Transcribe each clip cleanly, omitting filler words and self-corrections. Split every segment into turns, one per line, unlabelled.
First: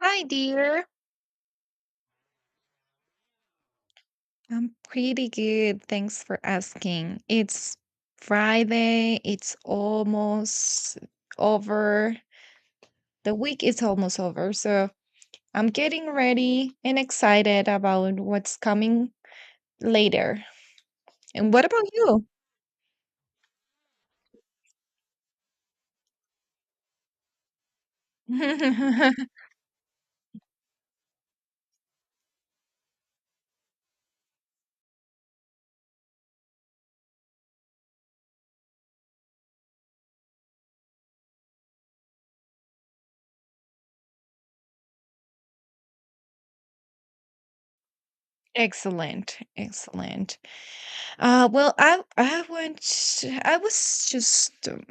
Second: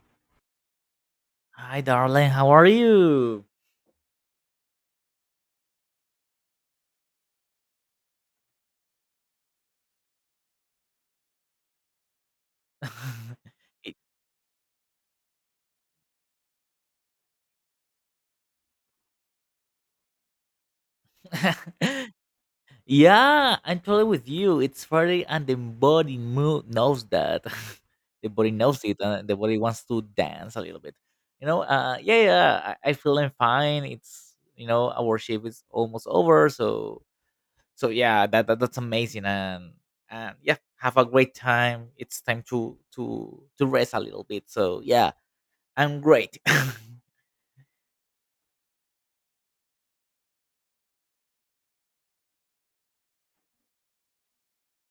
Hi, dear.
Hi, darling. How are you?
I'm pretty good. Thanks for asking. It's Friday. It's almost over. The week is almost over. So I'm getting ready and excited about what's coming later. And what about you?
Yeah, I'm totally with you. It's Friday, and the body knows that. The body knows it, and the body wants to dance a little bit. I feeling fine. Our shift is almost over, so so yeah, that's amazing, and yeah, have a great time. It's time to rest a little bit. So yeah, I'm great.
Excellent, excellent. Well, I want I was just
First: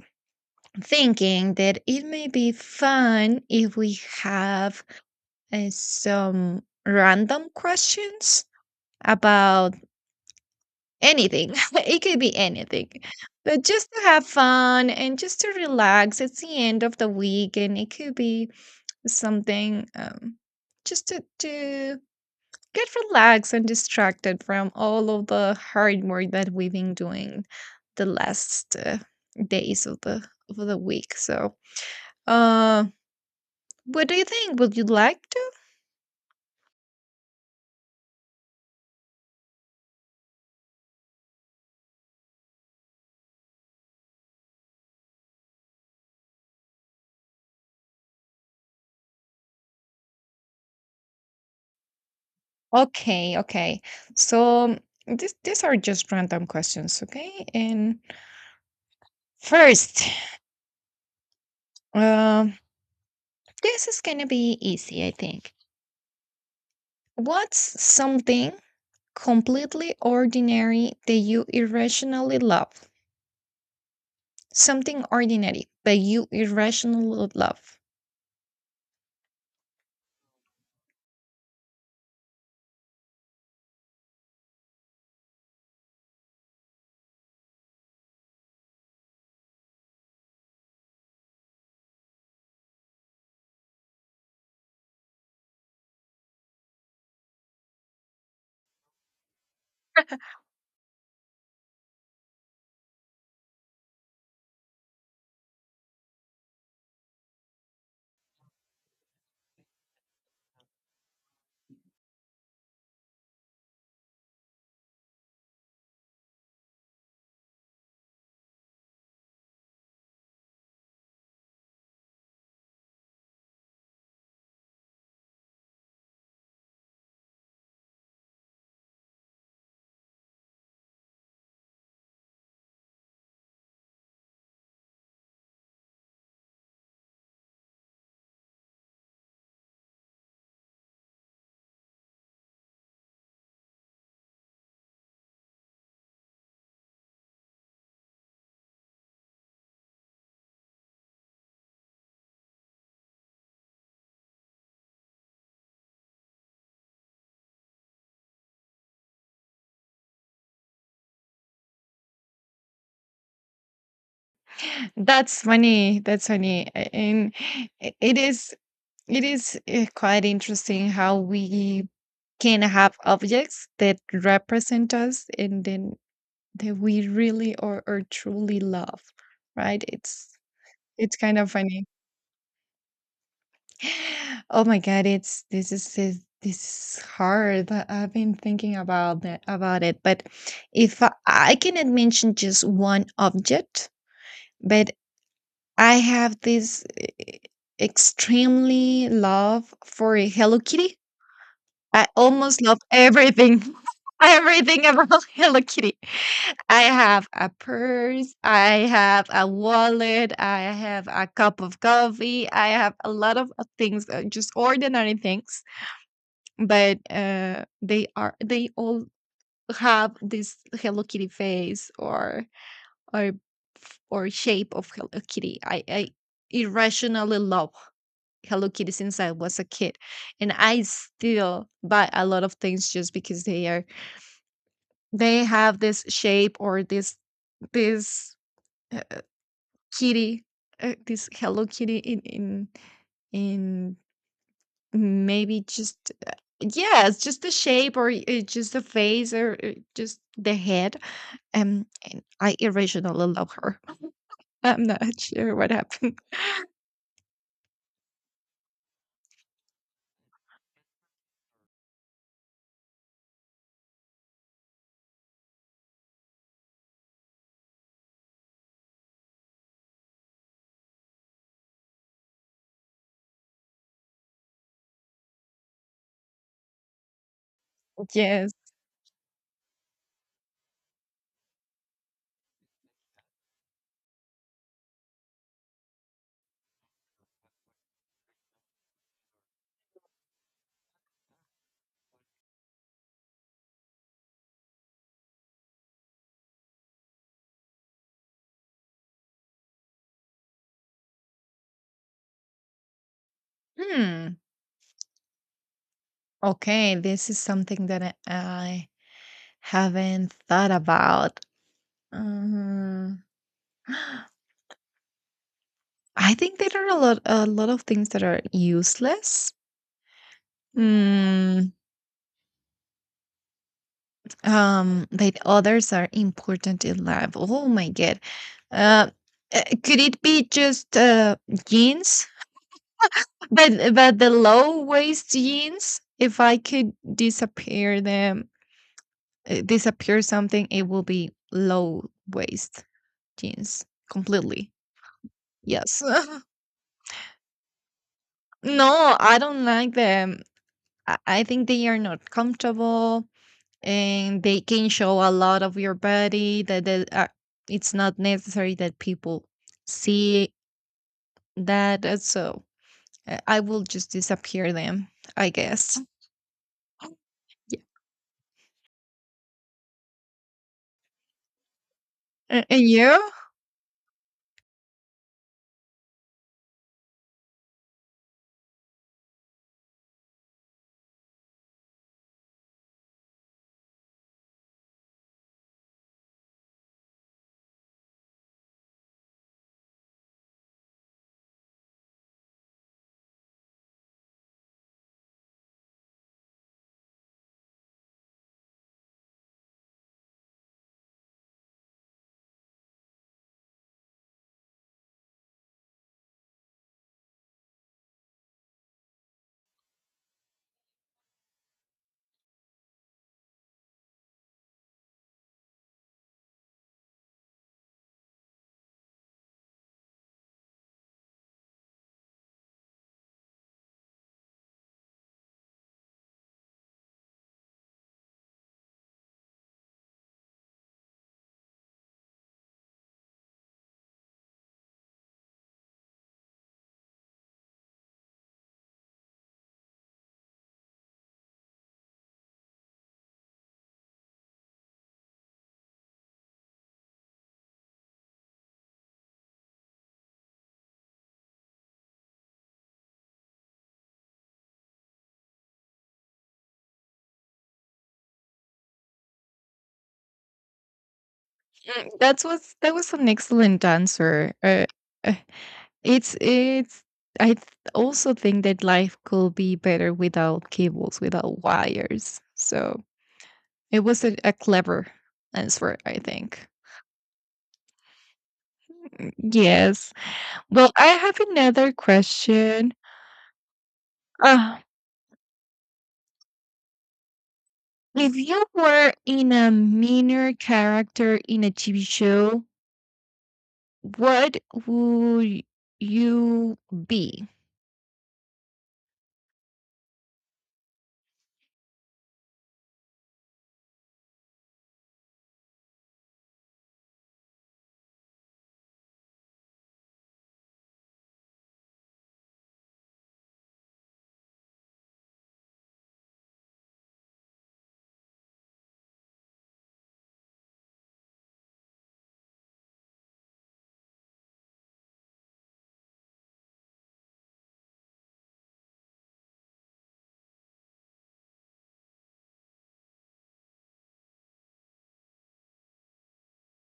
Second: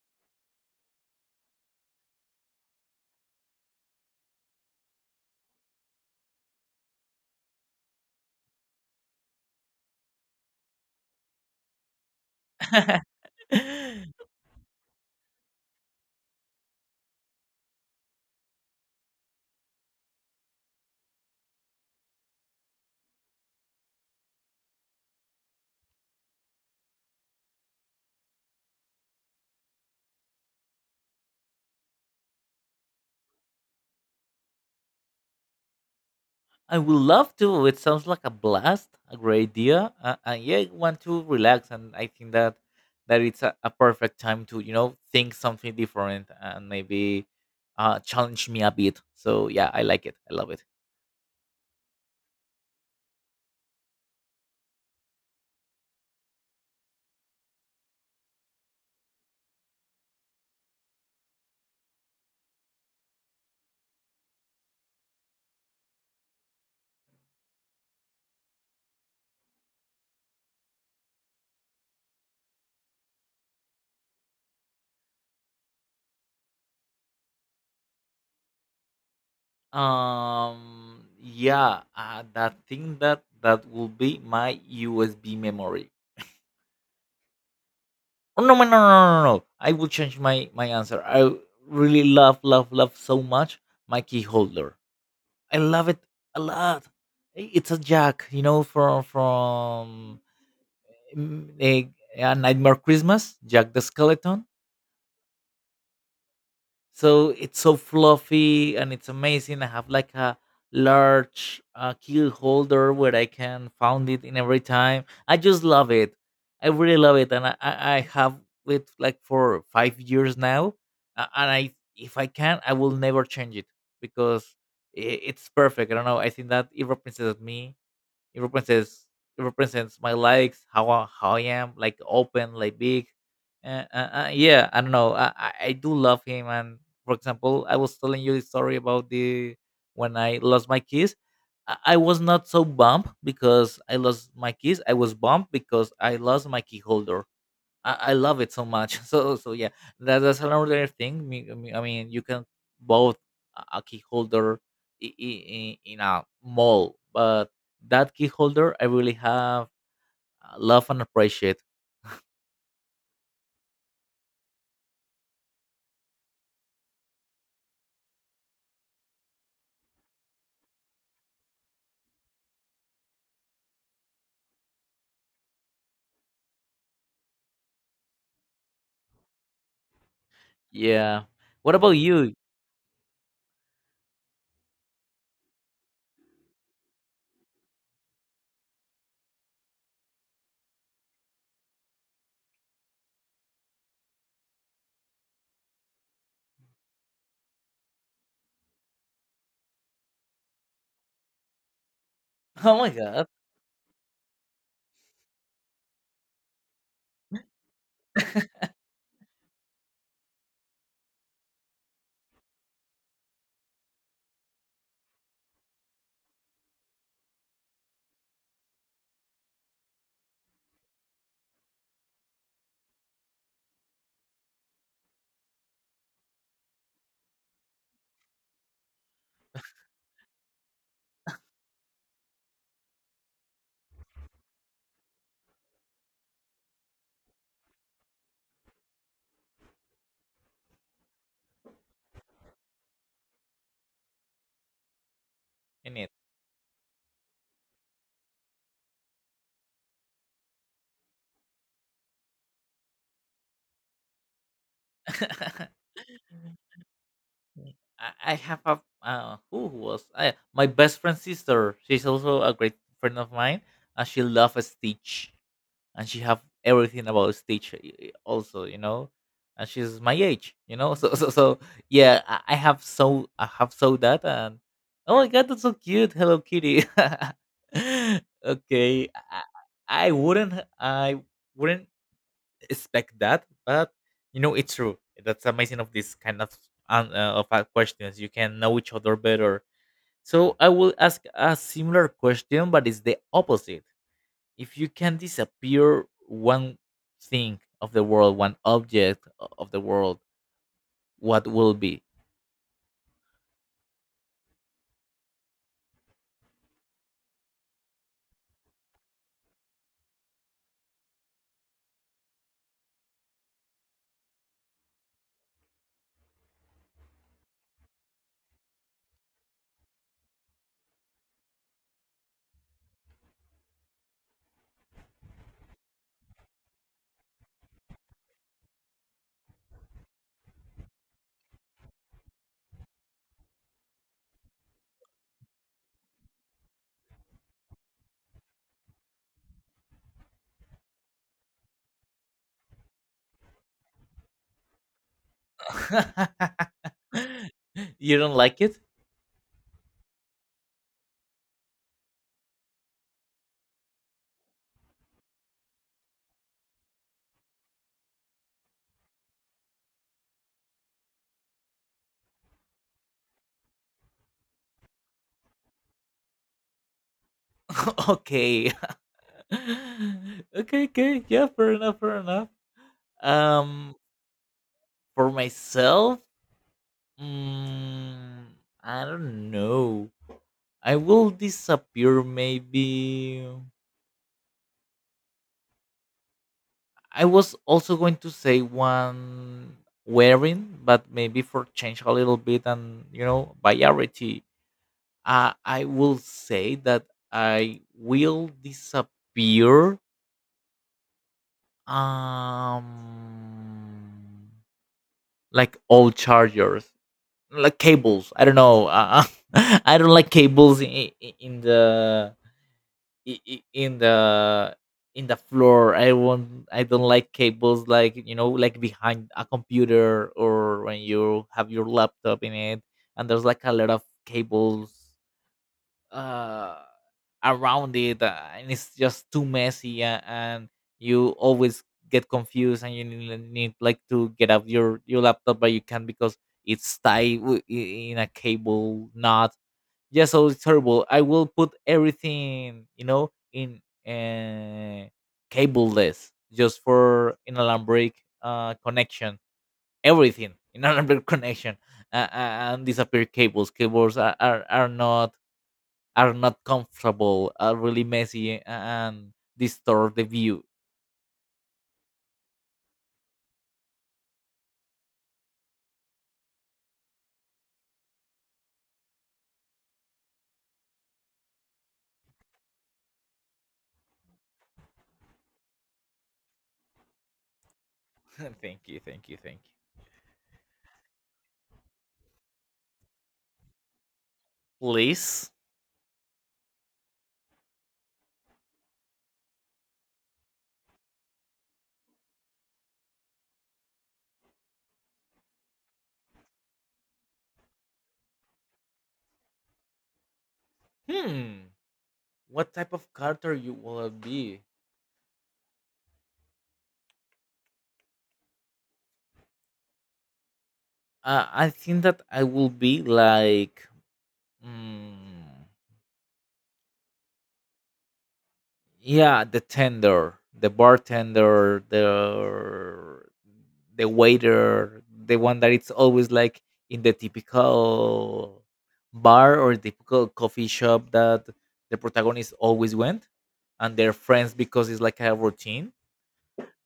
thinking that it may be fun if we have some random questions about anything. It could be anything, but just to have fun and just to relax. It's the end of the week, and it could be something, just to get relaxed and distracted from all of the hard work that we've been doing the last days of the week. So, uh, what do you think? Would you like to?
I would love to. It sounds like a blast, a great idea. And yeah, I want to relax, and I think that it's a perfect time to think something different and maybe challenge me a bit. So yeah, I like it. I love it.
Okay, okay. So these are just random questions, okay? And first, uh, this is gonna be easy, I think. What's something completely ordinary that you irrationally love? Something ordinary that you irrationally love.
Yeah, that thing that will be my USB memory. Oh no, no, no, no, no! No. No, I will change my answer. I really love, love, love so much my key holder. I love it a lot. It's a Jack, you know, from mm, a, a Nightmare Christmas, Jack the Skeleton. So it's so fluffy and it's amazing. I have like a large key holder where I can found it in every time. I just love it. I really love it, and I have it like for 5 years now, and I if I can, I will never change it because i- it's perfect. I don't know. I think that it represents me. It represents it represents my likes, how how I am, like open, like big. Uh, uh, yeah, I don't know. I do love him. And for example, I was telling you the story about the when I lost my keys. I was not so bummed because I lost my keys. I was bummed because I lost my key holder. I love it so much. So so yeah, that's another thing. I mean, you can both a key holder in a mall, but that key holder I really have love and appreciate.
That's funny. That's funny, a- and I- it is It is quite interesting how we can have objects that represent us and then that we really or truly love, right? It's
Yeah.
kind of
What
funny.
about you?
Oh my god, it's this is- this is hard. I- I've been thinking about that about it, but if I, I cannot mention just one object, but I have this eh, extremely love for a Hello Kitty. I almost
Oh
love
my god,
everything, everything about Hello Kitty. I have a purse, I have a wallet, I have a cup of coffee, I have a lot of things, just ordinary things, but they all have this Hello Kitty face or or shape of Hello Kitty. I irrationally love Hello Kitty since I was a kid, and I still buy a lot of things just because they have this shape or this uh, kitty, this Hello Kitty in maybe
in
just
it.
yes, just the shape or just the face or just the head. And I irrationally love her. I'm not sure what happened.
I have a my best friend's sister. She's also a great friend of mine, and she loves Stitch. And she have everything about Stitch also, you know, and she's my age, you know. So yeah, I have so that and oh my god, that's so cute, Hello Kitty.
Yes.
Okay, I, I wouldn't I wouldn't expect that, but you know it's true. That's amazing of this kind of questions. You can know each other better. So I will ask a similar question, but it's the opposite. If you can disappear one thing of the world, one object of the world, what will be?
Hmm. Okay, this is something that I haven't thought about. Uh, I think there are a lot of things that are useless. Mm, that others are important in life. Oh my god. Uh, could it be just jeans? But the low waist jeans. If I could disappear them, disappear something, it will be low waist jeans completely. Yes.
You don't like it?
No, I don't like them. I think they are not comfortable and they can show a lot of your body that, it's not necessary that people see that. So I will just disappear them, I guess. Yeah.
Okay. Okay, okay. Yeah, fair enough, fair enough.
And you?
Um for myself, mm, I don't know. I will disappear maybe I was also going to say one wearing, but maybe for change a little bit and you know variety. I will say that I will disappear. Um, like old chargers, like cables. I don't know. I don't like cables in the i- i- in the in the floor. I don't like cables like you know like behind a computer or when you have your laptop in it and there's like a lot of cables uh around it, and it's just too messy, and you always get confused and you need, like, to get up your laptop but you can't because it's in a cable knot. Yeah, so it's terrible. I will put everything you know in uh, cableless, just for inalambric connection. Everything inalambric connection, and disappear cables. Cables are not, are not comfortable, are really messy and distort the view.
Mm, that was an excellent answer. Uh, it's it's I th- also think that life could be better without cables, without wires. So it was a clever answer, I think.
Thank you, thank you, thank you.
Yes. Well, I have another question. Uh,
Please.
if you were in a minor character in a TV show, what would you be?
Hmm. What type of character you will be? I think that I will be like, mm, yeah, the bartender, the waiter, the one that it's always like in the typical bar or typical coffee shop that the protagonist always went and their friends because it's like a routine.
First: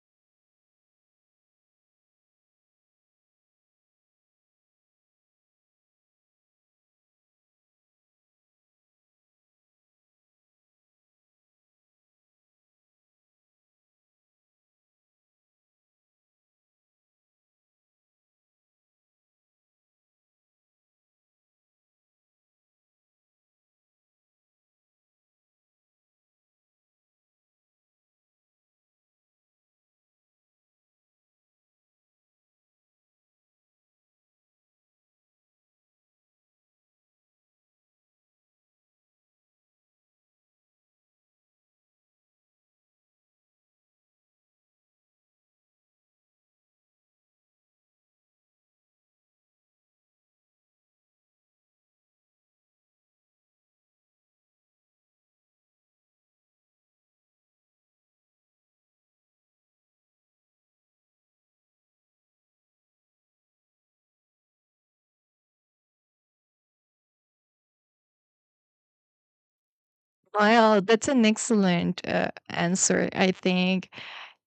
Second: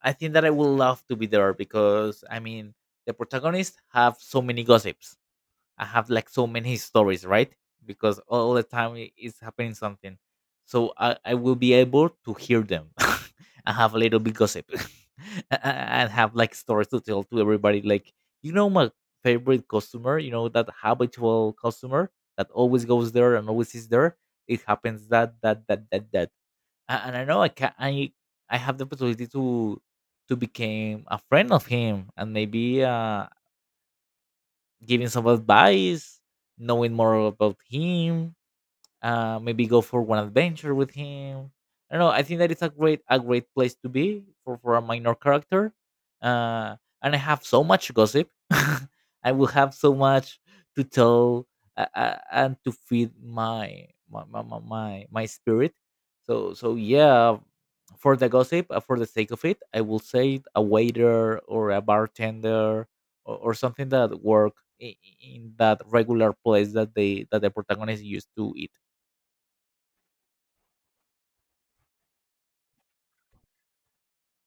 I think that I would love to be there because I mean the protagonists have so many gossips. I have like so many stories, right? Because all the time is happening something. So I will be able to hear them. And have a little bit gossip. And have like stories to tell to everybody. Like, you know, my favorite customer, you know, that habitual customer that always goes there and always is there. It happens that. And I know I can, I have the possibility to become a friend of him and maybe giving some advice, knowing more about him, maybe go for one adventure with him. I don't know. I think that it's a great place to be for a minor character. Uh, and I have so much gossip. I will have so much to tell, and to feed my spirit. So so yeah, for the gossip, for the sake of it, I will say a waiter or a bartender or something that work in, in that regular place that they that the protagonist used to eat.
Well, that's an excellent answer. I think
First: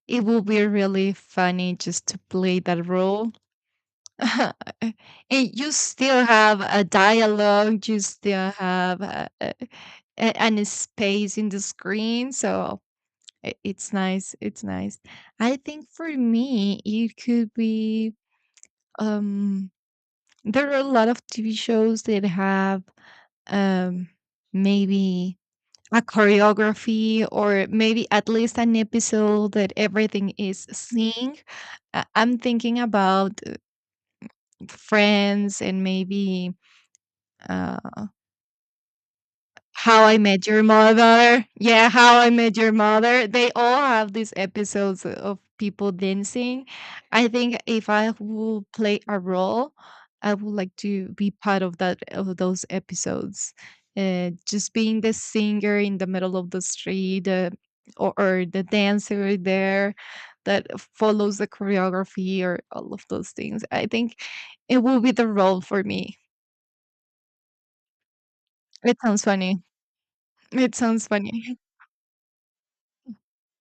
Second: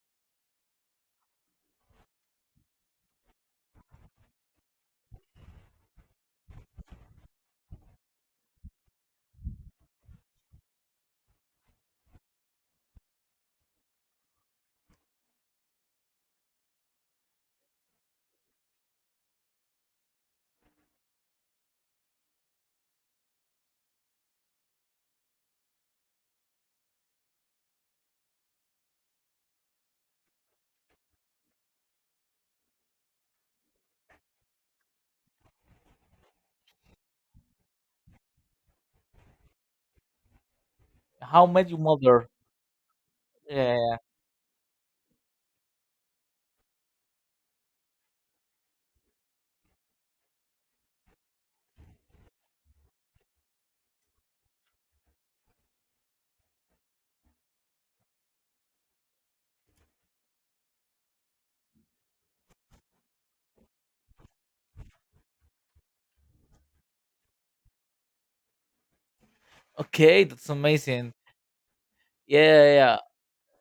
it will be really funny just to play that role. And you still have a dialogue, you still have and a space in the screen. So I- it's nice. It's nice. I think for me, it could be um, there are a lot of TV shows that have um, maybe a choreography or maybe at least an episode that everything is sync. I- I'm thinking about Friends and maybe uh, How I Met Your Mother.
How Met Your
Yeah, How I
Mother.
Met Your Mother. They
Yeah,
all
yeah.
have these episodes of people dancing. I think if I will play a role, I would like to be part of that of those episodes. Just being the singer in the middle of the street, or the dancer there that follows the choreography, or all of those things. I think it will be the role for me. It sounds funny.
Okay, that's
It sounds
amazing.
funny.
Yeah, yeah, yeah.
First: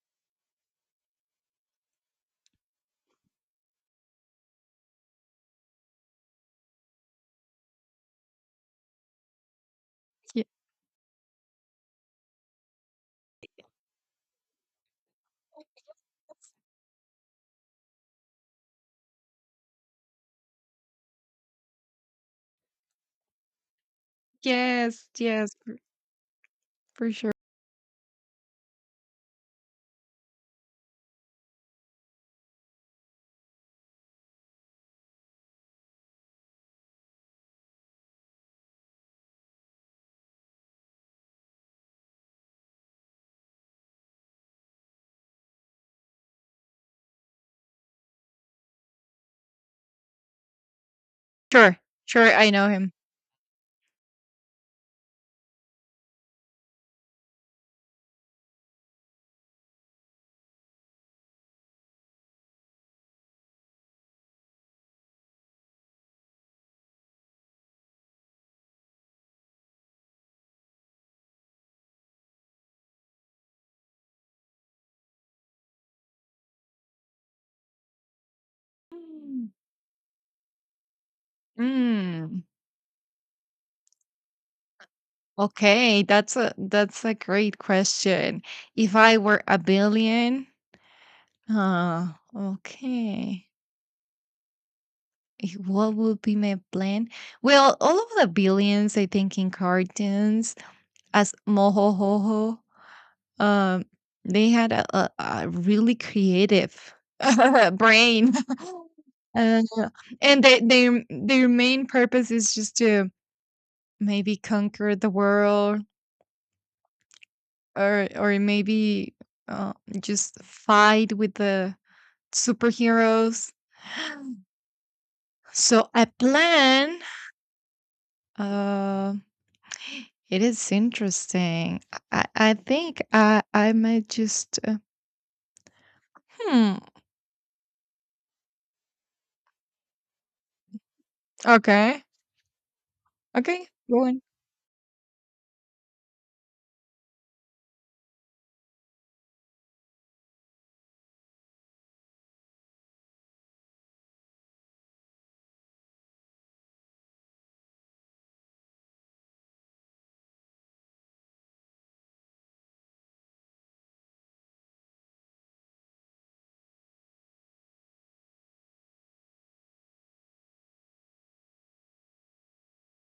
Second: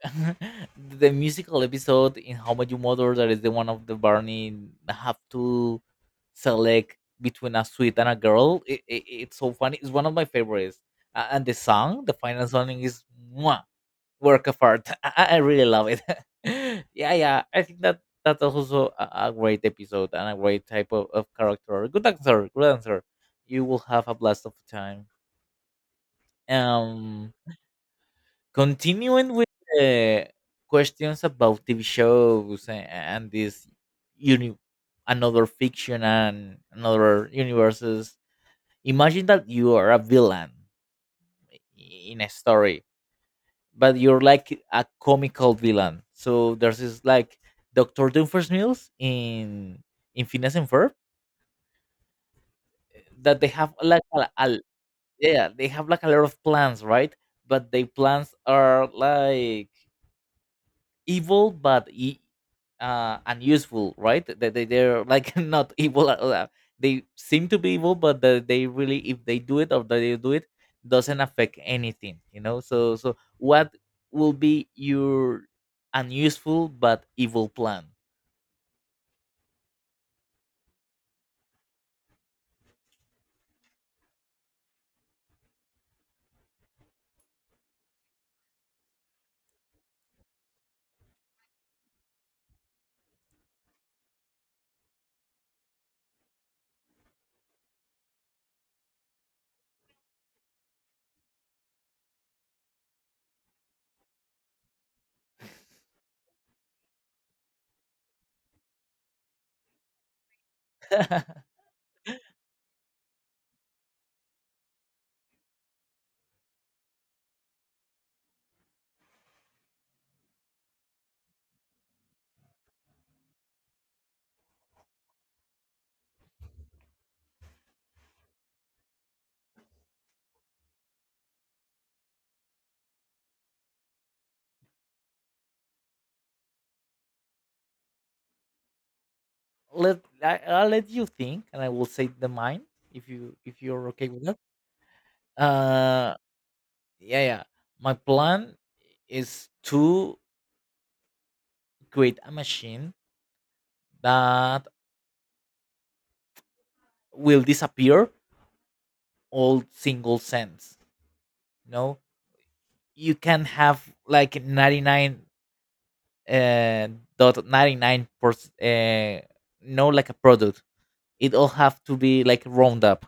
The musical episode in How Met You Mother that is the one of the Barney have to select between a sweet and a girl. It's so funny. It's one of my
Yeah.
favorites. And the song, the final song is mwah, work of art. I really love it. Yeah, yeah. I think that that's also a great episode and a great type of character. Good answer, good answer. You will have a blast of time.
Yes, yes, for, for sure.
Um, continuing with the questions about TV shows and this uni- another fiction and another universes. Imagine that you are a villain in a story but you're like a comical villain. So there's this like Doctor Doom first meals in Phineas and Ferb
Sure, sure, I know him.
that they have like yeah, they have like a lot of plans, right? But the plans are like evil but e- unuseful, right? That they're like not evil at all. They seem to be evil but they really if they do it or they do it doesn't affect anything, you know. So so what will be your unuseful but evil plan?
Mm, Mm, okay, that's a great question. If I were a billion, uh, okay, what would be my plan? Well, all of the billions, I think, in cartoons as mohohoho um, they had a really creative brain. Uh, they their main purpose is just to maybe conquer the world or maybe uh, just fight with the superheroes. So I plan. Uh, it is interesting. I think I might just. Hmm.
Let I'll let you think and I will
Okay.
say the mine if you if
Okay.
you're
Go
okay with that. uh yeah yeah my plan is to create a machine that will disappear all single cents. You know, you can have like 99 uh, dot 99%, no, like a product. It all have to be like round up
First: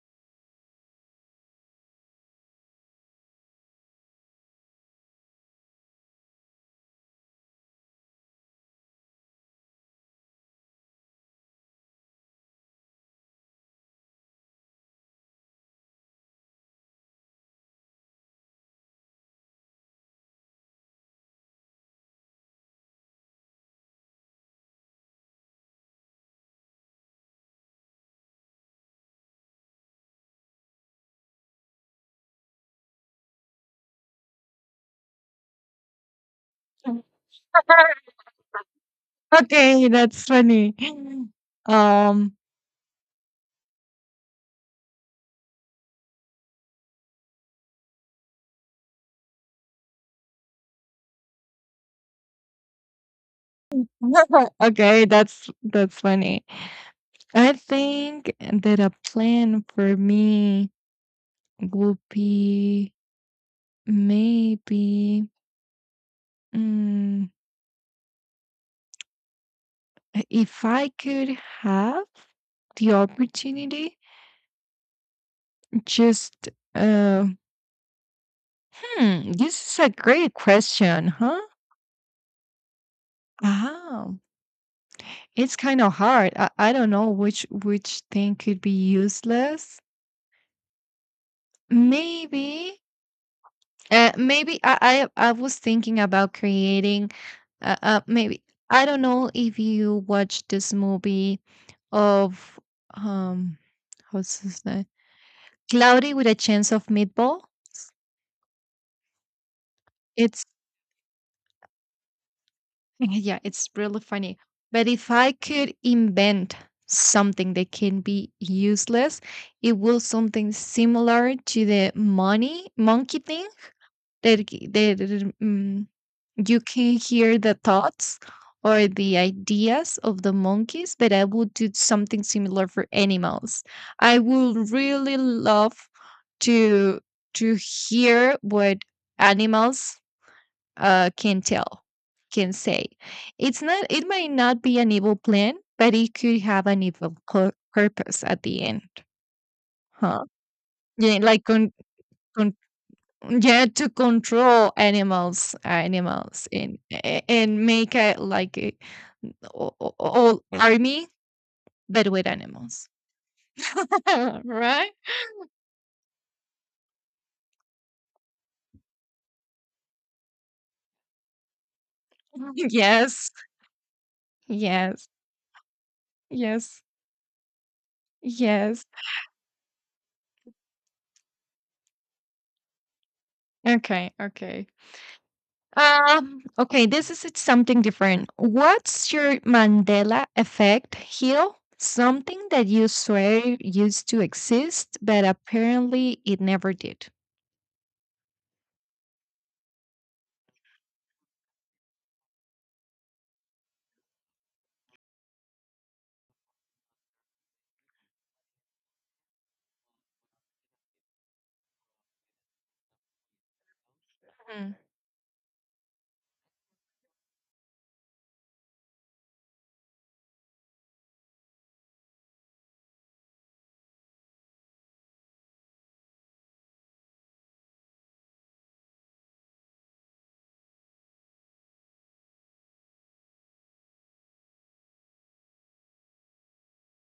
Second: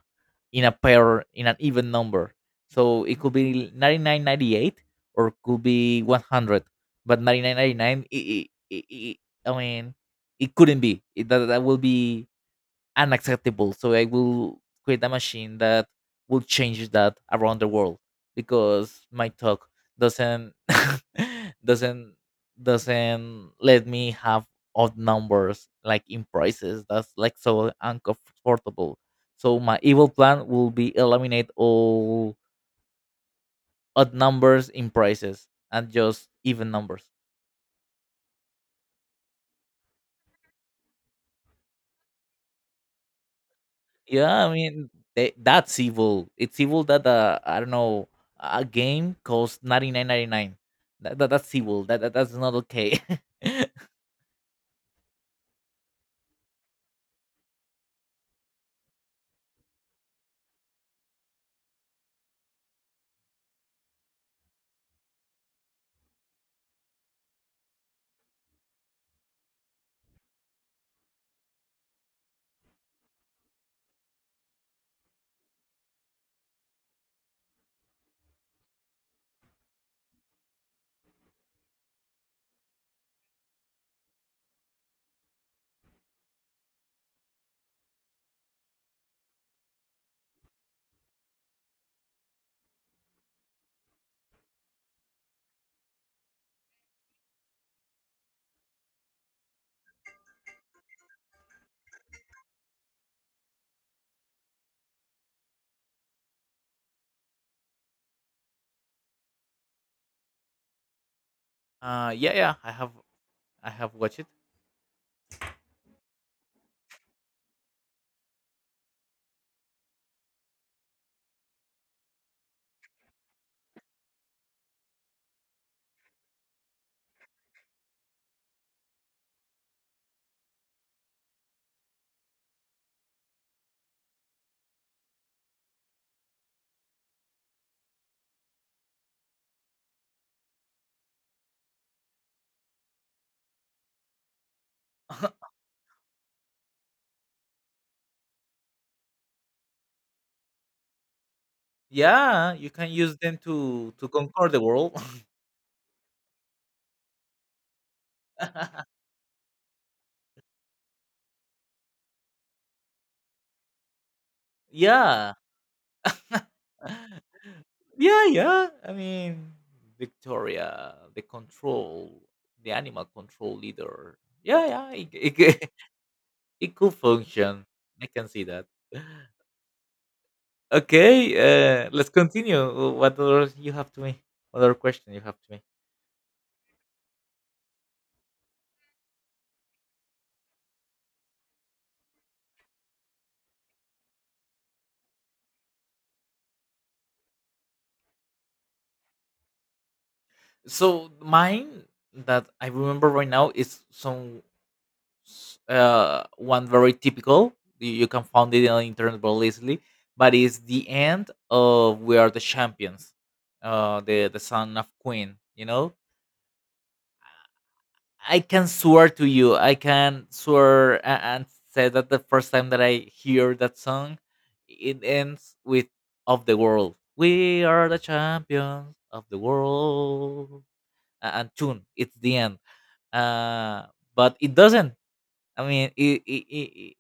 in a pair in an even number. So it could be 99.98 or could be 100, but 99.99. I mean, it couldn't be. That that will be unacceptable. So I will create a machine that will change that around the world because my talk doesn't doesn't doesn't let me have odd numbers like in prices. That's like so uncomfortable. So my evil plan will be eliminate all odd numbers in prices and just even
on.
numbers.
Okay, that's funny. Um,
Yeah, I mean, that's evil. It's evil that I don't know, a game costs 99.99. That's evil. That's not okay.
okay, that's funny. I think that a plan for me would be maybe mm, if I could have the opportunity, just uh, this is a great question, huh? Wow, it's kind of hard. I don't know which thing could be useless. Maybe maybe I was thinking about creating maybe I don't know if you watched this movie of um what's his name? Cloudy with a Chance of Meatball. It's
Yeah, yeah, I have.
yeah, it's
I have
really
watched it.
funny. But if I could invent something that can be useless, it will something similar to the money monkey thing that mm, you can hear the thoughts or the ideas of the monkeys, but I would do something similar for animals. I would really love to to hear what animals can tell, can say. It's not. It might not be an evil plan, but it could have an evil pur- purpose at the end. Huh? Yeah, like con,
Yeah,
con,
you can use them
yeah, to
to conquer the
control
world.
animals, and make a like a o- o- all Mm. army, but with animals. Right?
Yeah, yeah, yeah. I mean, Victoria, the control, the animal
Yes,
control leader. Yeah, yeah,
yes,
it
yes,
could function. I can see that.
yes.
Okay, let's continue. What other you have to
Okay,
me?
okay.
Other question you have to me?
Okay, this is it's something different. What's your Mandela effect here? Something that you swear used to exist, but apparently it never did.
So mine that I remember right now is one very typical. You can find it on the internet very easily, but it's the end of We Are the Champions, the
Mhm.
son of Queen. You know, I can swear to you, I can swear and say that the first time that I hear that song, it ends with "Of the World." We are the champions of the world, and tune. It's the end. Uh, but it doesn't. I mean,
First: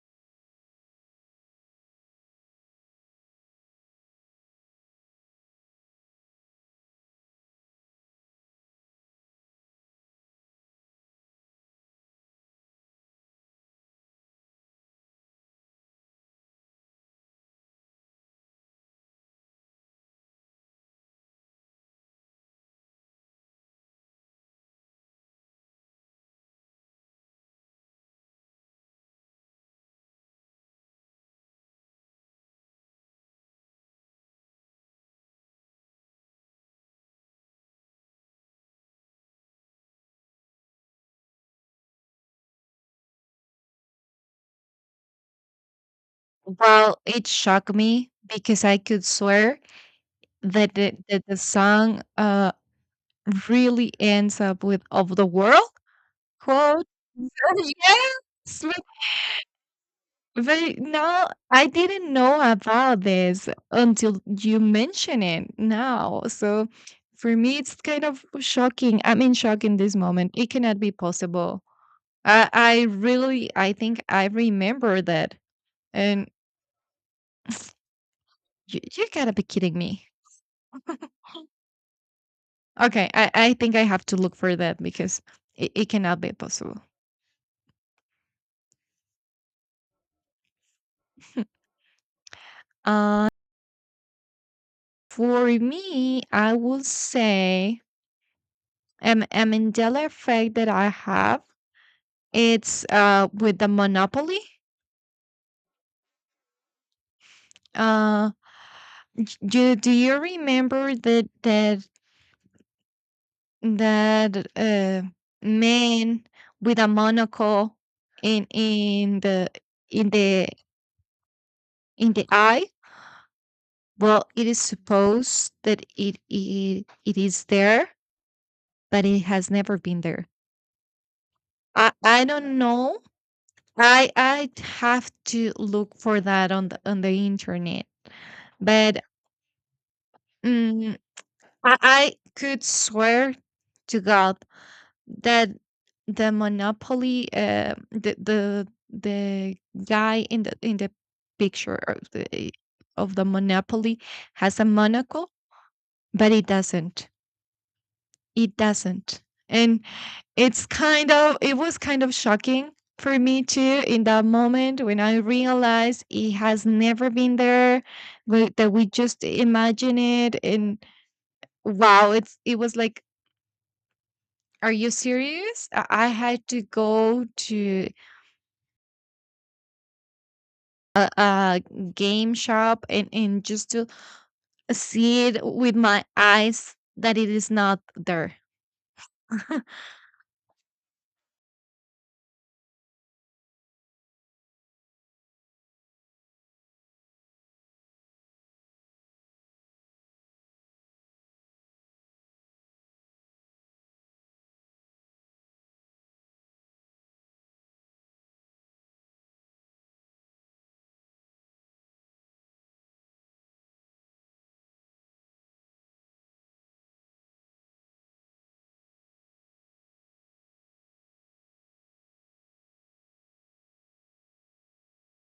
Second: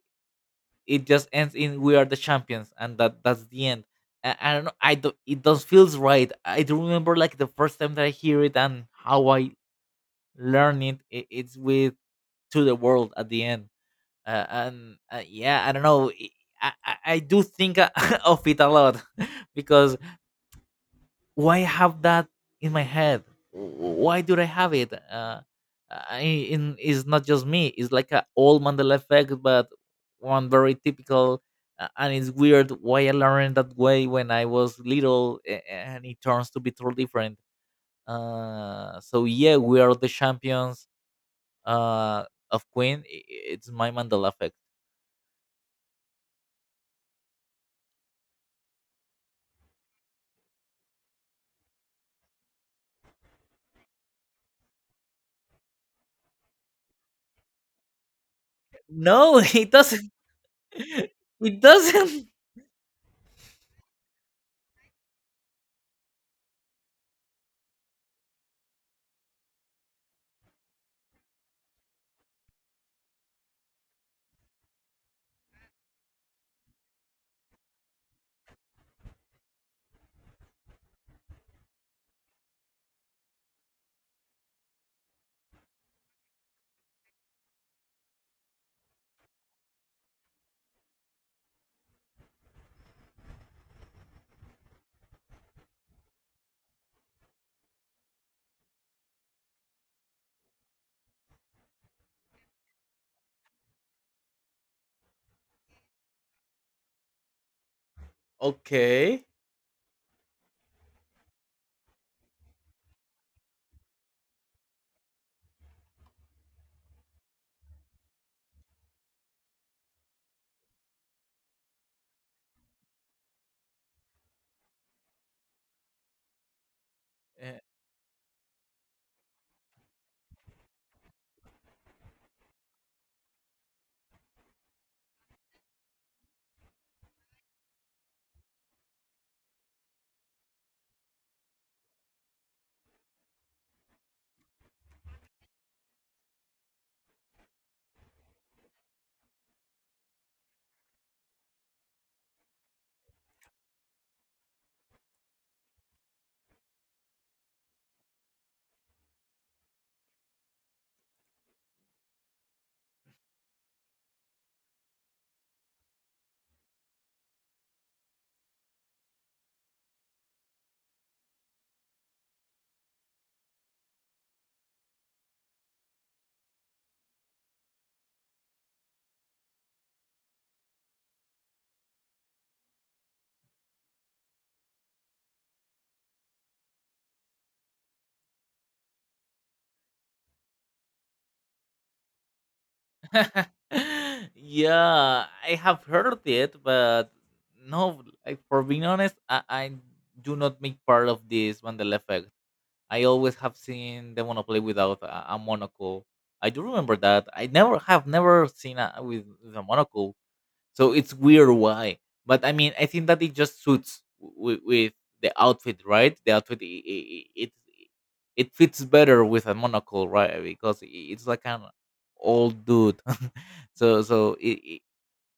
it just ends in "We are the champions," and that's the end. I don't know. Not it does feels right. I do remember like the first time that I hear it and how I learn it. It's with to the world at the end. And yeah, I don't know. I do think of it a lot because why have that in my head? Why do I have it? I, it's not just me. It's like a old Mandela effect, but one very typical. And it's weird why I learned that way when I was little, and it turns to be totally different. So yeah, we are the champions uh, of Queen. It's my Mandela effect.
Well, it shocked me because I could swear that the song really ends up with of the world quote. Yes,
No, it doesn't.
but no,
It
I didn't
doesn't.
know about this until you mention it now. So for me, it's kind of shocking. I'm in shock in this moment. It cannot be possible. I really, I think I remember that. And you gotta be kidding me. Okay, I think I have to look for that because it cannot be possible. Uh, for me, I would say a effect that I have, it's with the Monopoly. Uh,
Okay.
do you remember that man with a monocle in in the in the in the eye? Well, it is supposed that it is
Eh,
there, but it has never been there. I don't know. I have to look for that on the internet, but Mm, I could swear to God that the guy in the picture of the monopoly has a monocle, but it doesn't. It doesn't, and it's kind of it was kind of shocking for me too in that moment when I realized it has never been there, we- that we just imagine it, and wow, it's it was like are you serious? I had to go to a game shop, and just to see it with my eyes that it is not there.
yeah, I have heard of it, but no, like, for being honest, I do not make part of this Mandela effect. I always have seen the Monopoly without a monocle. I do remember that. I never have never seen a with a monocle. So it's weird why, but I mean, I think that it just suits with the outfit, right? The outfit it fits better with a monocle, right? Because it's like an old dude, so so it, it,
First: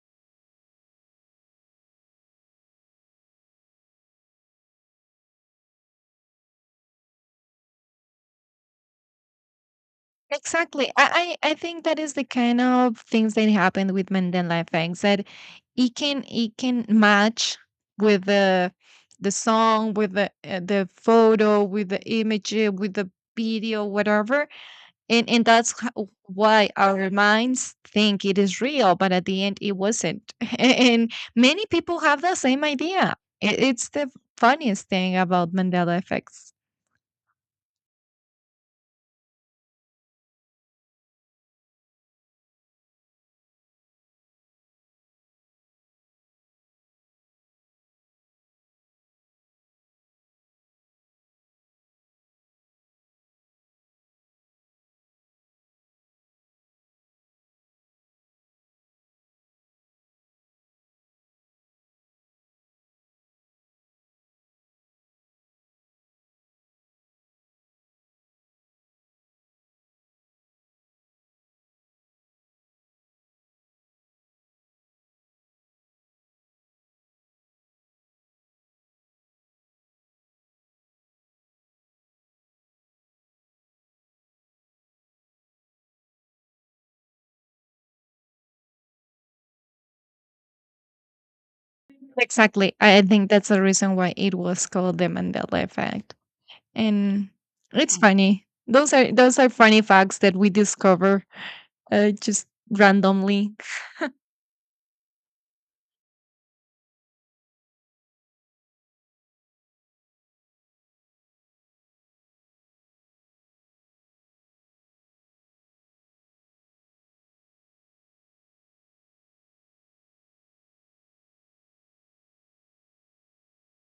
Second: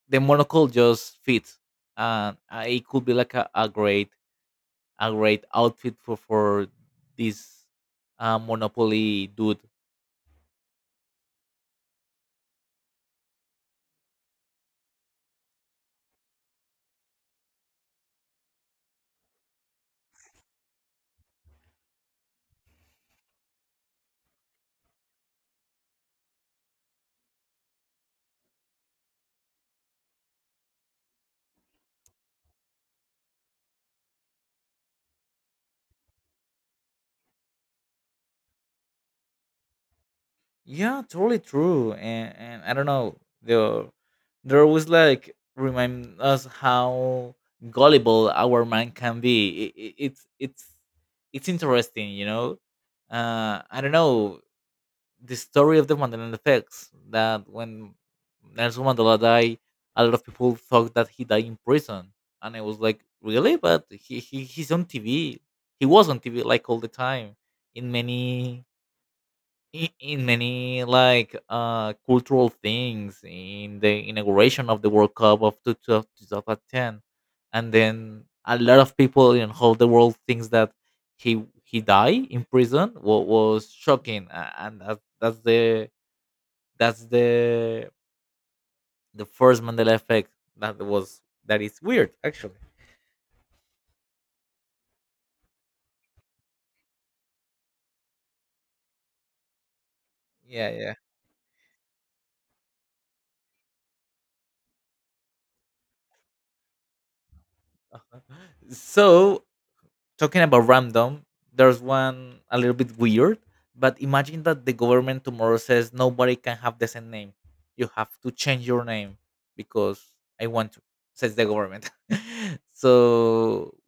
the monocle just fits, and it could be like a great outfit for this monopoly dude.
Exactly. I think that is the kind of things that happened with Mandela effects that it can match with the song, with the photo, with the image, with the video, whatever, and that's ho- why our minds think it is real, but at the end it wasn't. And many people have the same idea. It's the funniest thing about Mandela effects.
Yeah, totally true. And I don't know, the there always like remind us how gullible our mind can be. It's it's interesting, you know. I don't know the story of the Mandela effects that when Nelson Mandela died, a lot of people thought that he died in prison, and I was like, really? But he he's on TV. He was on TV like all the time in many in many like cultural things in the inauguration of the World Cup of 2010, and then a lot of people in whole the world thinks that he died in prison what was shocking and that's the that's the first Mandela effect that was that is weird actually.
Exactly. I think that's the reason why it was called the Mandela effect. And it's funny. Those are funny facts that we
Yeah, yeah.
discover just randomly
So talking about random, there's one a little bit weird, but imagine that the government tomorrow says nobody can have the same name. You have to change your name because I want to, says the government. So,